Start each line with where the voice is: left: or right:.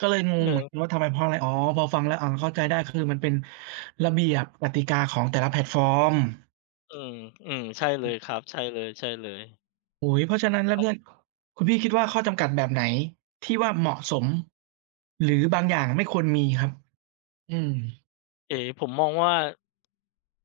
right: ก็เลยง
left: เอ
right: ง
left: อ
right: เห
left: ค
right: มือน
left: รับ
right: กันว่า ทำไม? เพราะอะไร? อ๋อ พอฟังแล้ว อ๋อ เข้าใจได้ คือมันเป็นระเบียบกติกาของแต่ละแพลตฟอร์ม
left: อืม ๆ ใช่เล
right: อื
left: ย
right: อ
left: ค
right: ฮ
left: รั
right: ึ
left: บ ใช่เลย ๆ
right: โอ้โฮ เพราะฉะนั
left: ป
right: ้
left: ิ
right: น
left: ด
right: แล้
left: ค
right: ว
left: รั
right: เ
left: บ
right: นี่ย คุณพี่คิดว่า ข้อจำกัดแบบไหนที่ว่าเหมาะสม หรือบางอย่างไม่ควรมีครับ? อืม
left: เอ๊ ผมมองว่า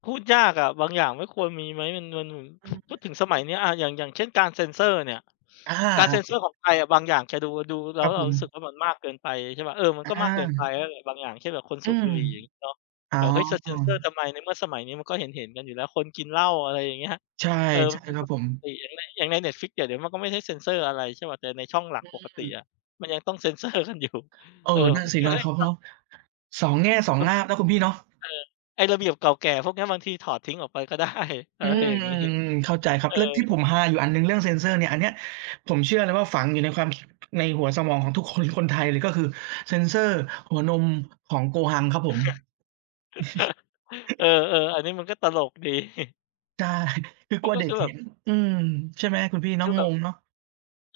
left: พูดยากอะ บางอย่างไม่ควรมีไหม? อือ เงิน
right: อือฮ
left: พู
right: ึ
left: ดถึงสมัยเนี้ย อะ อย่าง อย่างเช่น การเซนเซอร์เนี่ย
right: อา
left: การเซนเ
right: อ
left: ซอ
right: า ๆ
left: ร์ของไทยอะบางอย่าง แกดู ดูแล
right: ค
left: ้
right: รั
left: ว
right: บ
left: เร
right: ผ
left: าร
right: ม
left: ู้สึกว่า มันมากเกินไป ใช่เปล่า เออ มัน
right: อ
left: ก็มากเกินไป
right: า
left: นั่นแหละบางอย่าง เช่น แบบคน
right: อ
left: ส
right: ื
left: ูบ
right: ม
left: บุหรี่อย่างนี้เนาะ
right: อ๋อ
left: แบบ เฮ้ย จะเซนเซอร์ทำไม ในเมื่อสมัยนี้มันก็เห็น ๆ กันอยู่แล้ว คนกินเหล้า อะไรอย่างเงี้ย
right: ใช่
left: เออ
right: ใ
left: ม
right: ช
left: ั
right: ่
left: นเป็น
right: ค
left: เ
right: ร
left: รื
right: ั
left: ่
right: บ
left: อง
right: ผ
left: ป
right: ม
left: กตินั่นแหละ อย่างใน Netflix เดี๋ยวนี้เขาก็ไม่ได้เซนเซอร์อะไร ใช่เปล่า แต่ในช่องหลั
right: อ
left: กปกติ
right: ืม
left: อะ มันยังต้อง เซนเซอร์กันอยู่
right: เออ
left: เออ ผ
right: น
left: ม
right: ั่น
left: ก็
right: สิ
left: คิดว
right: น
left: ่
right: ะ
left: า เฮ้
right: เข
left: ย
right: า
left: ก
right: เ
left: ็
right: นาะ สองแง่สอ
left: เ
right: ง
left: ออ
right: ง่ามนะคุณพี่เนาะ
left: เออ ไอ้ระเบียบเก่าแก่พวกเนี้ย บางทีถอดทิ้งออกไป ก็ได้ อะ
right: อื
left: ไร
right: ม
left: อย่างงี้
right: เข้าใจครั
left: เอ
right: บ
left: อ
right: เรื่องที่ผมฮาอยู่อันหนึ่งเรื่องเซนเซอร์เนี่ย อันเนี้ยผมเชื่อเลยว่า ฝังอยู่ในความคิด ในหัวสมองของทุกคน คนไทยเลย ก็คือเซนเซอร์หัวนมของโกฮังครับผม
left: เออ ๆ อันนี้มันก็ตลก ดี
right: ได้ คือ
left: ม
right: ก
left: ั
right: ลั
left: น
right: ว
left: ก็
right: เด็
left: ค
right: ก
left: ือแ
right: เ
left: บ
right: ห็
left: บ
right: น อืม ใช่ไหม? คุณพี่เ
left: ค
right: นา
left: ื
right: ะ
left: อแ
right: ง
left: บบ
right: งเนาะ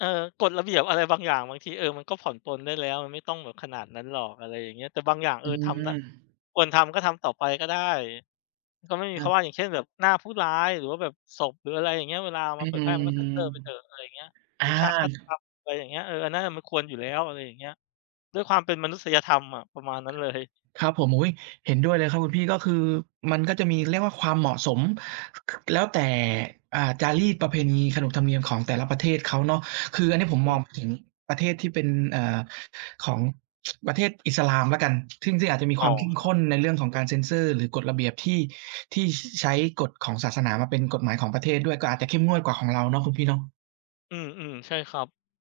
left: เออ กฎระเบียบอะไรบางอย่างบางที เออ มันก็ผ่อนปรนได้แล้ว มันไม่ต้องแบบขนาดนั้นหรอก อะไรอย่างเงี้ย แต่บางอย่าง เ
right: อ
left: อ
right: ื
left: อ ทำนะ
right: ม
left: ควรทำก็ทำต่อไปก็ได้ ก็ไม่มี
right: ค
left: เ
right: ร
left: พร
right: ั
left: า
right: บ
left: ะว่า อย่างเช่น แบบหน้าผู้ร้าย หรือว่าแบบศพ หรืออะไรอย่างเงี้ย เวลาเอา
right: อ
left: ม
right: ื้
left: า
right: อ
left: เผ
right: ฮ
left: ย
right: ื
left: แพร
right: อ
left: ่ มันก็เซนเซอร์ไปเถอะ อะไรอย่างเงี้ย
right: อ
left: หร
right: า
left: ือฉากฆาตกรรม อะไรอย่างเงี้ย เออ อันนั้นอะมันควรอยู่แล้ว อะไรอย่างเงี้ย ด้วยความเป็นมนุษยธรรมอะ ประมาณนั้นเลย
right: ครับผม อุ๊ย เห็นด้วยเลยครับคุณพี่ ก็คือมันก็จะมีเรียกว่าความเหมาะสม ค แล้วแต่ อ่า จารีตประเพณี ขนบธรรมเนียมของแต่ละประเทศเขาเนาะ คืออันเนี้ยผม
left: อื
right: มอ
left: ม
right: งถึงประเทศที่เป็น เอ่อ ของ ประเทศอิสลามแล้วกัน ซึ่ง ซึ่งอาจจะมี
left: อ
right: คว
left: ๋อ
right: ามเข้ม
left: ค
right: ข
left: รับ
right: ้นในเรื่องของเซนเซอร์ หรือกฎระเบียบที่ ที่ ช ใช้กฎของศาสนามาเป็นกฎหมายของประเทศด้วย ก็อาจจะเข้มงวดกว่าของเราเนาะคุณพี่เนาะ
left: อืม ๆ ใช่ครับ